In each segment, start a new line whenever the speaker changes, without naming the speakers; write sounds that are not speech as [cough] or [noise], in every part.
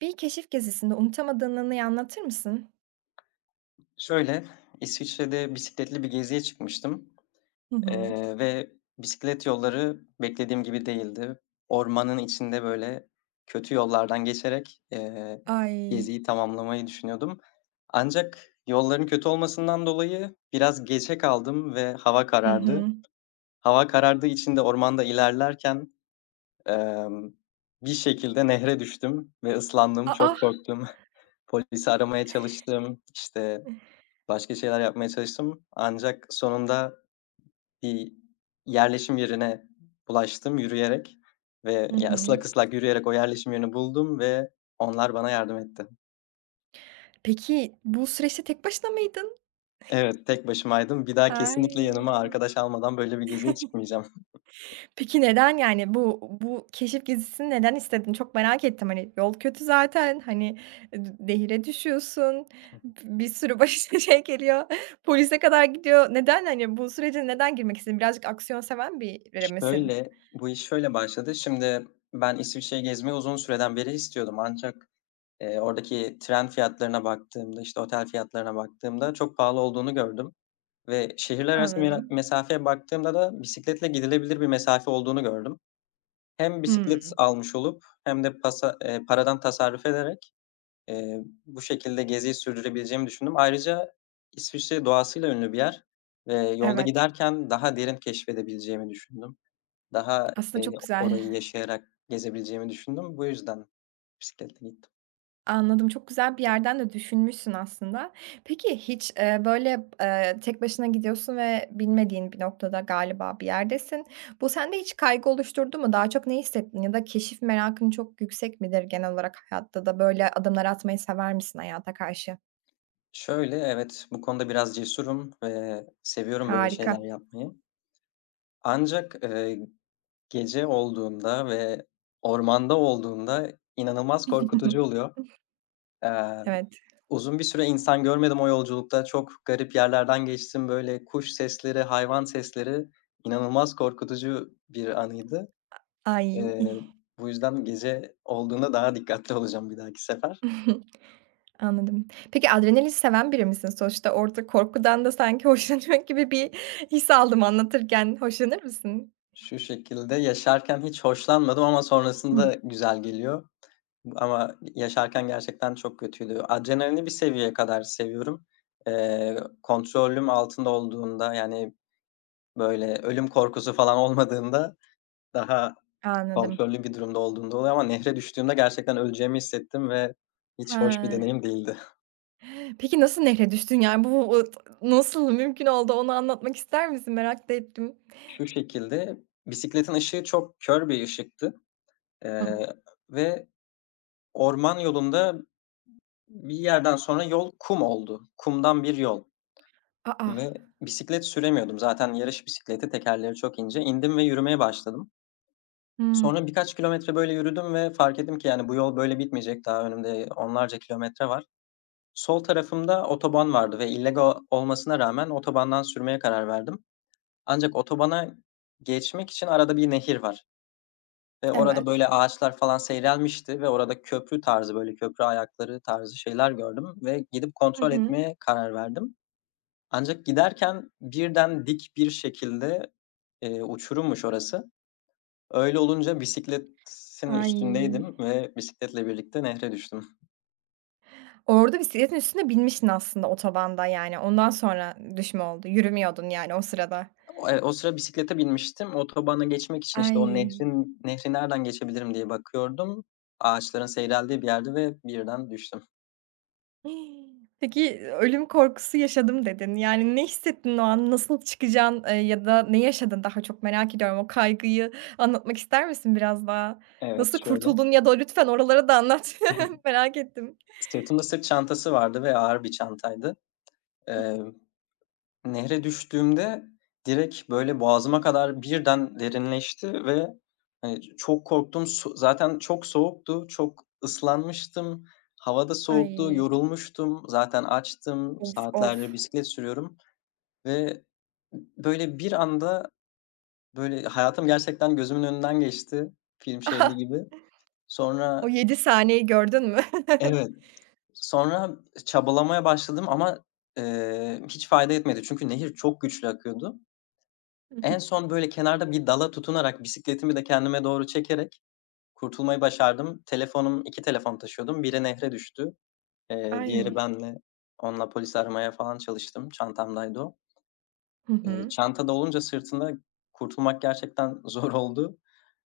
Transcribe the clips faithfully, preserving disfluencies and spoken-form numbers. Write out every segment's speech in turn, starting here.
Bir keşif gezisinde unutamadığın anıyı anlatır mısın?
Şöyle, İsviçre'de bisikletli bir geziye çıkmıştım,
Hı hı.
eee, ve bisiklet yolları beklediğim gibi değildi. Ormanın içinde, böyle, kötü yollardan geçerek, eee,
Ay.
geziyi tamamlamayı düşünüyordum. Ancak yolların kötü olmasından dolayı biraz geçe kaldım ve hava
Hı hı.
karardı. Hava karardığı için de ormanda ilerlerken, emm, bir şekilde nehre düştüm ve ıslandım, çok
A.
korktum. [laughs] Polisi aramaya çalıştım, işte, başka şeyler yapmaya çalıştım ancak sonunda bir yerleşim yerine ulaştım yürüyerek ve
Hı
ya,
hı.
ıslak ıslak yürüyerek o yerleşim yerini buldum ve onlar bana yardım etti.
Peki, bu süreçte tek başına mıydın?
Evet, tek başımaydım. Bir daha kesinlikle yanıma
Ay.
arkadaş almadan böyle bir geziye çıkmayacağım.
Peki, neden, yani, bu bu keşif gezisini neden istedin? Çok merak ettim. Hani, yol kötü zaten, hani, e, d nehire düşüyorsun, b bir sürü başına [laughs] şey geliyor, polise kadar gidiyor. Neden, hani, bu sürece neden girmek istedin? Birazcık aksiyon seven biri
[laughs]
misin?
Şöyle, bu iş şöyle başladı. Şimdi ben İsviçre'yi gezmeyi uzun süreden beri istiyordum ancak, eee, oradaki tren fiyatlarına baktığımda, işte, otel fiyatlarına baktığımda çok pahalı olduğunu gördüm. Ve şehirler arası mera
Anladım.
mesafeye baktığımda da bisikletle gidilebilir bir mesafe olduğunu gördüm. Hem bisiklet
Hımm.
almış olup hem de pasa eee, paradan tasarruf ederek, eee, bu şekilde geziyi sürdürebileceğimi düşündüm. Ayrıca İsviçre doğasıyla ünlü bir yer ve yolda
Evet.
giderken daha derin keşfedebileceğimi düşündüm. Daha,
Aslında
eee,
çok güzel.
orayı yaşayarak gezebileceğimi düşündüm. Bu yüzden bisikletle gittim.
Anladım, çok güzel bir yerden de düşünmüşsün aslında. Peki hiç, eee, böyle, eee, tek başına gidiyorsun ve bilmediğin bir noktada galiba bir yerdesin. Bu sende hiç kaygı oluşturdu mu? Daha çok ne hissettin ya da keşif merakın çok yüksek midir genel olarak hayatta da böyle adımlar atmayı sever misin hayata karşı?
Şöyle, evet, bu konuda biraz cesurum ve seviyorum böyle şeyler
Harika.
yapmayı. Ancak, eee gece olduğunda ve ormanda olduğunda inanılmaz korkutucu
[laughs]
oluyor. Eee,
Evet.
Uzun bir süre insan görmedim o yolculukta. Çok garip yerlerden geçtim. Böyle kuş sesleri, hayvan sesleri inanılmaz korkutucu bir anıydı.
Ay.
Eee, Bu yüzden gece olduğunda daha dikkatli olacağım bir dahaki sefer.
[laughs] Anladım. Peki adrenalin seven biri misin? Sonuçta orada korkudan da sanki [laughs] hoşlanıyor gibi bir his aldım anlatırken. Hoşlanır mısın?
Şu şekilde yaşarken hiç hoşlanmadım ama
Hımm.
sonrasında güzel geliyor. Ama yaşarken gerçekten çok kötüydü. Adrenalini bir seviyeye kadar seviyorum. Eee, kontrolüm altında olduğunda, yani, böyle, ölüm korkusu falan olmadığında daha
Anladım.
kontrollü bir durumda olduğunda oluyor ama nehre düştüğümde gerçekten öleceğimi hissettim ve hiç hoş bir
He.
deneyim değildi.
Peki nasıl nehre düştün? Yani, bu o nasıl mümkün oldu? Onu anlatmak ister misin? Merak da ettim.
[laughs] Şu şekilde, bisikletin ışığı çok kör bir ışıktı,
Hıh.
eee, ve orman yolunda bir yerden sonra yol kum oldu. Kumdan bir yol.
A!
Ve bisiklet süremiyordum. Zaten yarış bisikleti, tekerleri çok ince. İndim ve yürümeye başladım.
Hımm.
Sonra birkaç kilometre böyle yürüdüm ve fark ettim ki yani bu yol böyle bitmeyecek. Daha önümde onlarca kilometre var. Sol tarafımda otoban vardı ve illegal olmasına rağmen otobandan sürmeye karar verdim. Ancak otobana geçmek için arada bir nehir var ve orada
Evet.
böyle ağaçlar falan seyrelmişti ve orada köprü tarzı, böyle köprü ayakları tarzı şeyler gördüm ve gidip
Hı
kontrol
hı.
etmeye karar verdim. Ancak giderken birden dik bir şekilde, eee, uçurummuş orası. Öyle olunca bisikletin
Ay!
üstündeydim ve bisikletle birlikte nehre düştüm.
Orada bisikletin üstüne binmişsin aslında otobanda, yani. Ondan sonra düşme oldu. Yürümüyordun, yani, o sırada.
O eee, o sıra bisiklete binmiştim. Otobana geçmek için, işte, o
Ay!
nehrin nehri nereden geçebilirim diye bakıyordum. Ağaçların seyreldiği bir yerde ve birden düştüm.
Peki, ölüm korkusu yaşadım dedin. Yani, ne hissettin o an? Nasıl çıkacaksın, eee, ya da ne yaşadın? Daha çok merak ediyorum. O kaygıyı anlatmak ister misin biraz daha?
Evet,
Nasıl
şöyle,
kurtuldun ya da lütfen oraları da anlat.
[laughs]
[laughs] Merak ettim.
sırtımda sırt çantası vardı ve ağır bir çantaydı. Eee Nehre düştüğümde direkt, böyle, boğazıma kadar birden derinleşti ve, hani, çok korktum. Su zaten çok soğuktu, çok ıslanmıştım, hava da soğuktu,
Ay,
yorulmuştum, zaten açtım,
of, of.
saatlerdir bisiklet sürüyorum ve böyle, bir anda, böyle, hayatım gerçekten gözümün önünden geçti film
[laughs] Aha,
şeridi gibi. Sonra
O yedi saniyeyi gördün mü? [laughs]
evet, sonra çabalamaya başladım ama, eee, hiç fayda etmedi çünkü nehir çok güçlü akıyordu.
Hı hı.
En son, böyle, kenarda bir dala tutunarak bisikletimi de kendime doğru çekerek kurtulmayı başardım. Telefonum, iki telefon taşıyordum. Biri nehre düştü, eee, diğeri
Ay.
benle. Onunla polisi aramaya falan çalıştım. Çantamdaydı o.
Hı
Eee,
hı.
çantada olunca sırtında kurtulmak gerçekten [laughs] zor oldu.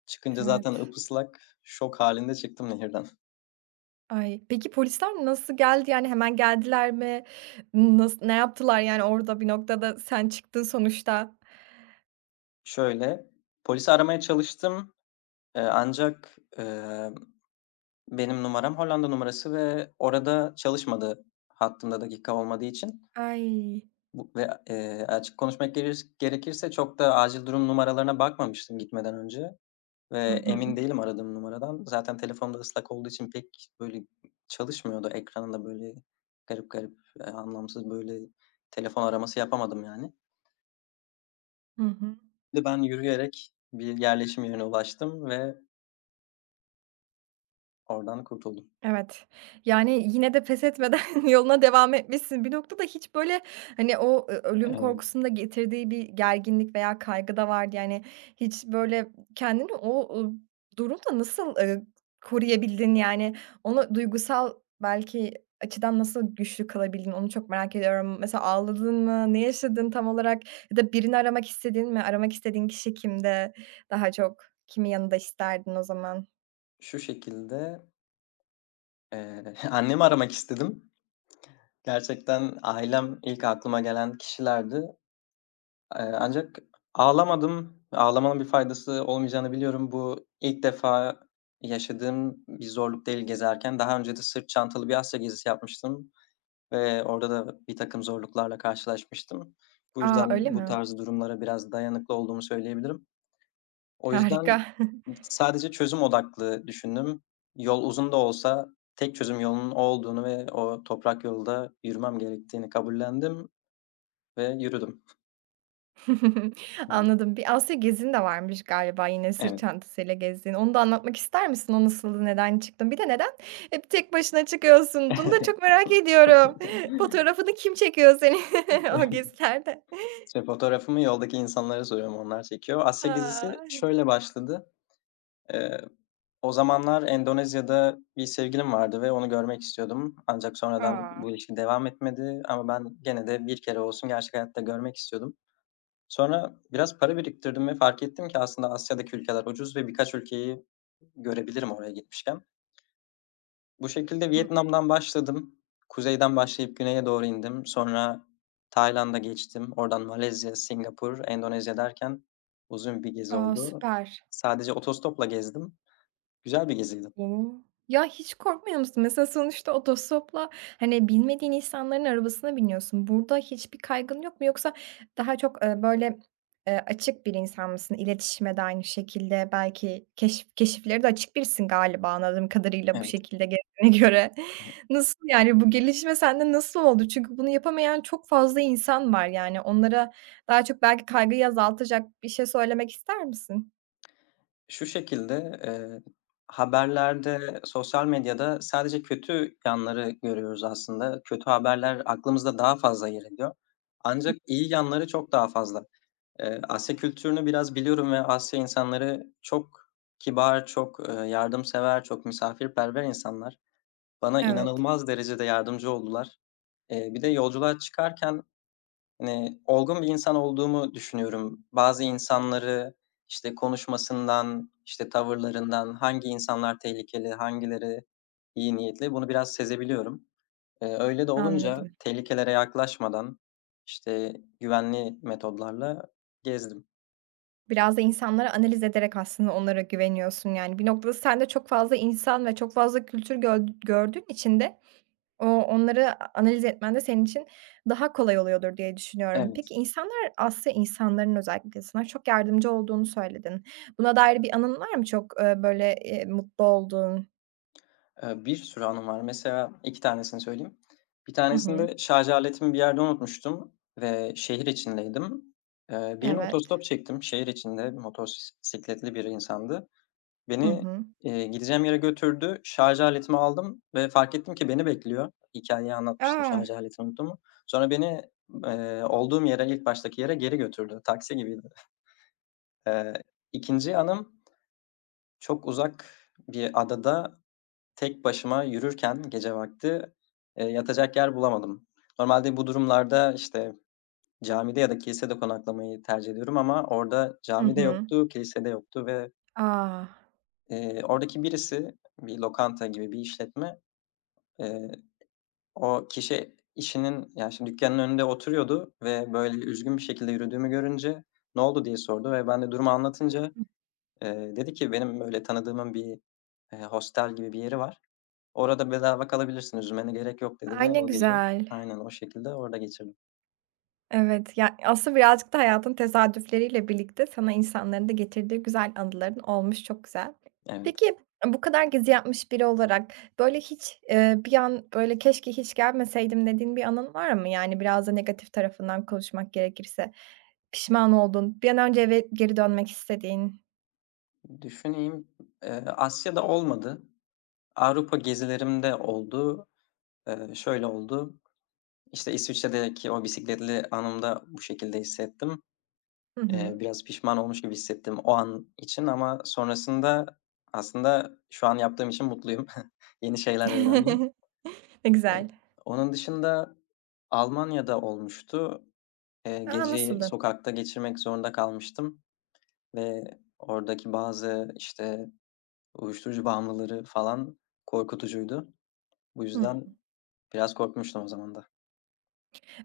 Çıkınca zaten
Evet.
ıpıslak, şok hâlinde çıktım nehirden.
Ay, peki polisler nasıl geldi? Yani, hemen geldiler mi? Nas ne yaptılar? Yani, orada bir noktada sen çıktın sonuçta.
Şöyle, polisi aramaya çalıştım, eee, ancak, eee, benim numaram Hollanda numarası ve orada çalışmadı hattımda dakika olmadığı için.
Ay.
Bu ve, eee, açık konuşmak gerir gerekirse çok da acil durum numaralarına bakmamıştım gitmeden önce ve
Hı hı.
emin değilim aradığım numaradan. Zaten telefonda ıslak olduğu için pek, böyle, çalışmıyordu. Ekranında, böyle, garip garip, eee, anlamsız, böyle, telefon araması yapamadım, yani.
Hı hı.
Bir ben yürüyerek bir yerleşim yerine ulaştım ve oradan kurtuldum.
Evet. Yani, yine de pes etmeden [laughs] yoluna devam etmişsin. Bir noktada hiç, böyle, hani, o ö ölüm
Eee,
korkusunda getirdiği bir gerginlik veya kaygı da vardı. Yani, hiç, böyle, kendini o, ııı, durumda nasıl, eee, koruyabildin? Yani, onu duygusal belki açıdan nasıl güçlü kalabildin? Onu çok merak ediyorum. Mesela ağladın mı? Ne yaşadın tam olarak? Ya da birini aramak istedin mi? Aramak istediğin kişi kimde daha çok? Kimi yanında isterdin o zaman?
Şu şekilde, eee, [laughs] annemi aramak istedim. Gerçekten ailem ilk aklıma gelen kişilerdi. Eee, ancak ağlamadım. Ağlamanın bir faydası olmayacağını biliyorum. Bu ilk defa yaşadığım bir zorluk değil gezerken. Daha önce de sırt çantalı bir Asya gezisi yapmıştım ve orada da birtakım zorluklarla karşılaşmıştım. Bu
A,
yüzden
öyle
bu
mi?
tarz durumlara biraz dayanıklı olduğumu söyleyebilirim. O yüzden
Harika.
sadece çözüm odaklı düşündüm. Yol uzun da olsa tek çözüm yolunun o olduğunu ve o toprak yolda yürümem gerektiğini kabullendim ve yürüdüm.
[laughs]
Hıı.
Anladım. Bir Asya gezin de varmış galiba yine sırt
Evet.
çantasıyla gezdiğin. Onu da anlatmak ister misin? O nasıldı? Neden çıktın? Bir de neden hep tek başına çıkıyorsun? Bunu da çok merak ediyorum.
[laughs]
[laughs] Fotoğrafını kim çekiyor senin [laughs] o gezilerde?
İşte fotoğrafımı yoldaki insanlara soruyorum, onlar çekiyor. Asya gezisi
A!
şöyle başladı. Eee, O zamanlar Endonezya'da bir sevgilim vardı ve onu görmek istiyordum. Ancak sonradan
A!
bu ilişki devam etmedi ama ben gene de bir kere olsun gerçek hayatta görmek istiyordum. Sonra biraz para biriktirdim ve fark ettim ki aslında Asya'daki ülkeler ucuz ve birkaç ülkeyi görebilirim oraya gitmişken. Bu şekilde
Hı.
Vietnam'dan başladım. Kuzeyden başlayıp güneye doğru indim. Sonra Tayland'a geçtim. Oradan Malezya, Singapur, Endonezya derken uzun bir gezi
A,
oldu.
süper.
Sadece otostopla gezdim. Güzel bir geziydi.
O! Ya, hiç korkmuyor musun? Mesela sonuçta otostopla, hani, bilmediğin insanların arabasına biniyorsun. Burada hiçbir kaygın yok mu? Yoksa daha çok, eee, böyle, eee, açık bir insan mısın? İletişime de aynı şekilde belki keşif keşiflere de açık birisin galiba anladığım kadarıyla bu
Evet,
şekilde gezdiğine [laughs] göre.
evet.
Nasıl, yani, bu gelişme sende nasıl oldu? Çünkü bunu yapamayan çok fazla insan var, yani, onlara daha çok belki kaygıyı azaltacak bir şey söylemek ister misin?
Şu şekilde, eee, haberlerde, sosyal medyada sadece kötü yanları görüyoruz aslında. Kötü haberler aklımızda daha fazla yer ediyor. Ancak iyi yanları çok daha fazla. Eee, Asya kültürünü biraz biliyorum ve Asya insanları çok kibar, çok, eee, yardımsever, çok misafirperver insanlar. Bana
Evet,
inanılmaz derecede yardımcı oldular. Eee, bir de yolculuğa çıkarken, hani, olgun bir insan olduğumu düşünüyorum. Bazı insanları, işte, konuşmasından, işte, tavırlarından hangi insanlar tehlikeli, hangileri iyi niyetli bunu biraz sezebiliyorum. Eee, öyle de olunca
anladım.
tehlikelere yaklaşmadan, işte, güvenli metodlarla gezdim.
Biraz da insanları analiz ederek aslında onlara güveniyorsun. Yani bir noktada sen de çok fazla insan ve çok fazla kültür göl gördüğün için de o onları analiz etmen de senin için daha kolay oluyordur diye düşünüyorum.
Evet.
Peki insanlar aslında insanların özellikle sana çok yardımcı olduğunu söyledin. Buna dair bir anın var mı çok, eee, böyle, eee, mutlu olduğun?
Eee, bir sürü anım var. Mesela iki tanesini söyleyeyim. Bir
Hı hı.
tanesinde şarj aletimi bir yerde unutmuştum ve şehir içindeydim. Eee, birine
Evet.
otostop çektim. Şehir içinde motosikletli bir insandı.
Hı
Beni,
hı.
eee, gideceğim yere götürdü. Şarj aletimi aldım ve fark ettim ki beni bekliyor. Hikayeyi anlatmıştım,
A!
şarj aletimi unuttuğumu. Sonra beni, eee, olduğum yere, ilk baştaki yere geri götürdü. Taksi gibiydi. Eee, ikinci anım çok uzak bir adada tek başıma yürürken gece vakti, eee, yatacak yer bulamadım. Normalde bu durumlarda, işte, camide ya da kilisede konaklamayı tercih ediyorum ama orada
Hı
camide
hı.
yoktu, kilise de yoktu ve,
A!
eee, oradaki birisi, bir lokanta gibi bir işletme, eee, o kişi işinin, yani şimdi dükkânın önünde oturuyordu ve böyle üzgün bir şekilde yürüdüğümü görünce "Ne oldu?" diye sordu ve ben de durumu anlatınca, eee, dedi ki "Benim, böyle, tanıdığımın bir, eee, hostel gibi bir yeri var. Orada bedava kalabilirsin, üzülmene gerek yok" dedi
Ay,
ve
ne
o gece
güzel.
aynen o şekilde orada geçirdim.
Evet, ya, aslında birazcık da hayatın tesadüfleriyle birlikte sana insanların da getirdiği güzel anıların olmuş, çok güzel.
Evet.
Peki, bu kadar gezi yapmış biri olarak, böyle, hiç, eee, bir an, böyle, "Keşke hiç gelmeseydim." dediğin bir anın var mı? Yani, biraz da negatif tarafından konuşmak gerekirse. Pişman oldun, bir an önce eve geri dönmek istediğin.
Düşüneyim, eee, Asya'da olmadı. Avrupa gezilerimde oldu. Eee, şöyle oldu, İşte İsviçre'deki o bisikletli anımda bu şekilde hissettim.
Hı
Eee,
hı.
biraz pişman olmuş gibi hissettim o an için ama sonrasında aslında şu an yaptığım için mutluyum. [laughs] Yeni şeyler
[laughs]
öğrendim.
Ne
Eee,
güzel.
Onun dışında Almanya'da olmuştu. Eee,
A,
geceyi
nasıldı?
sokakta geçirmek zorunda kalmıştım ve oradaki bazı, işte, uyuşturucu bağımlıları falan korkutucuydu. Bu
Hımm.
yüzden biraz korkmuştum o zaman da.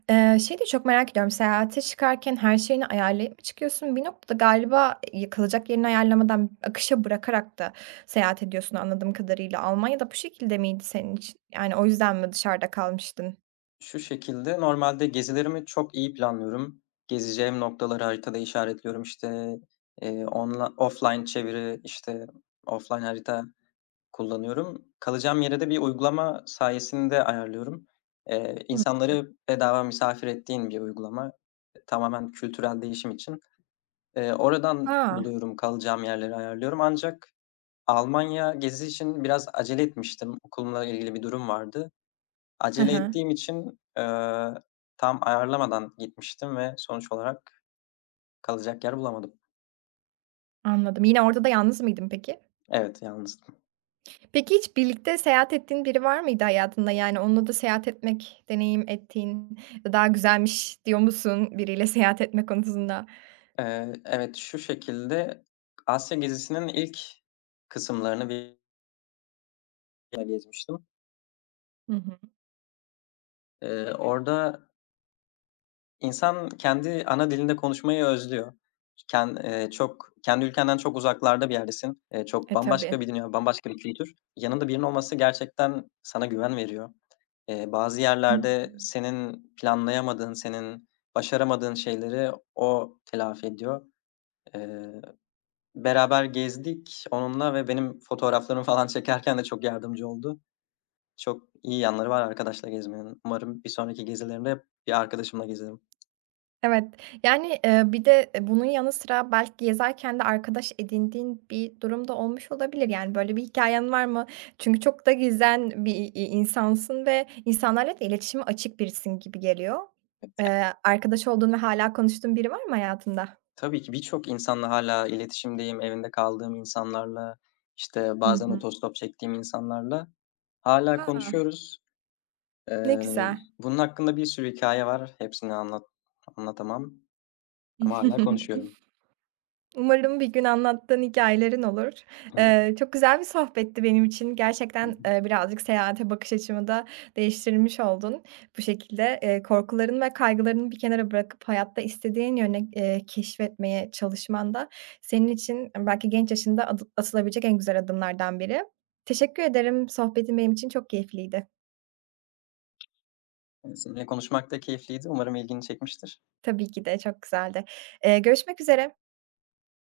Eee, şeyi de çok merak ediyorum, seyahate çıkarken her şeyini ayarlayıp mı çıkıyorsun? Bir noktada galiba, eee, kalacak yerini ayarlamadan akışa bırakarak da seyahat ediyorsun anladığım kadarıyla. Almanya da bu şekilde miydi senin için? Yani o yüzden mi dışarıda kalmıştın?
Şu şekilde, normalde gezilerimi çok iyi planlıyorum. Gezeceğim noktaları haritada işaretliyorum. İşte, eee, onla offline çeviri, işte, offline harita kullanıyorum. Kalacağım yere de bir uygulama sayesinde ayarlıyorum. Eee,
Hımm.
insanları bedava misafir ettiğin bir uygulama. e, Tamamen kültürel değişim için. Eee, oradan
A!
buluyorum, kalacağım yerleri ayarlıyorum. Ancak Almanya gezisi için biraz acele etmiştim. Okulumla ilgili bir durum vardı.
Hı
Acele
hı.
ettiğim için, eee, tam ayarlamadan gitmiştim ve sonuç olarak kalacak yer bulamadım.
Anladım. Yine orada da yalnız mıydın peki?
Evet, yalnızdım.
Peki hiç birlikte seyahat ettiğin biri var mıydı hayatında? Yani onunla da seyahat etmek, deneyim ettiğin, daha güzelmiş diyor musun biriyle seyahat etme konusunda?
Eee, evet, şu şekilde Asya gezisinin ilk kısımlarını ile gezmiştim.
Hı hı.
Eee, orada insan kendi ana dilinde konuşmayı özlüyor. Ken eee, Çok kendi ülkenden çok uzaklarda bir yerdesin. Eee, çok
E,
bambaşka
tabii.
bir dünya, bambaşka bir kültür. Yanında birinin olması gerçekten sana güven veriyor. Eee, bazı
Hı hı.
yerlerde senin planlayamadığın, senin başaramadığın şeyleri o telafi ediyor. Eee, Beraber gezdik onunla ve benim fotoğraflarımı falan çekerken de çok yardımcı oldu. Çok iyi yanları var arkadaşla gezmenin. Umarım bir sonraki gezilerimde bir arkadaşımla gezerim.
Evet. Yani, eee, bir de, eee, bunun yanı sıra belki gezerken de arkadaş edindiğin bir durum da olmuş olabilir. Yani, böyle bir hikayen var mı? Çünkü çok da gizlen bir, iii, insansın ve insanlarla da iletişime açık birisin gibi geliyor. Eee, arkadaş olduğun ve hala konuştuğun biri var mı hayatında?
Tabii ki birçok insanla hâlâ iletişimdeyim. Evinde kaldığım insanlarla, işte,
Hı
bazen
hı.
otostop çektiğim insanlarla hâlâ
A!
konuşuyoruz.
Ne
Eee,
güzel.
Bunun hakkında bir sürü hikâye var. Hepsini anlat anlatamam ama hâlâ konuşuyorum.
[laughs] Umarım bir gün anlattığın hikayelerin olur.
Hı hı.
Eee, çok güzel bir sohbetti benim için.
Hı
Gerçekten,
hı.
eee, birazcık seyahate bakış açımı da değiştirmiş oldun. Bu şekilde, eee, korkularını ve kaygılarını bir kenara bırakıp hayatta istediğin yöne, eee, keşfetmeye çalışman da senin için belki genç yaşında adı atılabilecek en güzel adımlardan biri. Teşekkür ederim. Sohbetin benim için çok keyifliydi.
Eee, seninle konuşmak da keyifliydi. Umarım ilgini çekmiştir.
Tabii ki de çok güzeldi. Eee, görüşmek üzere.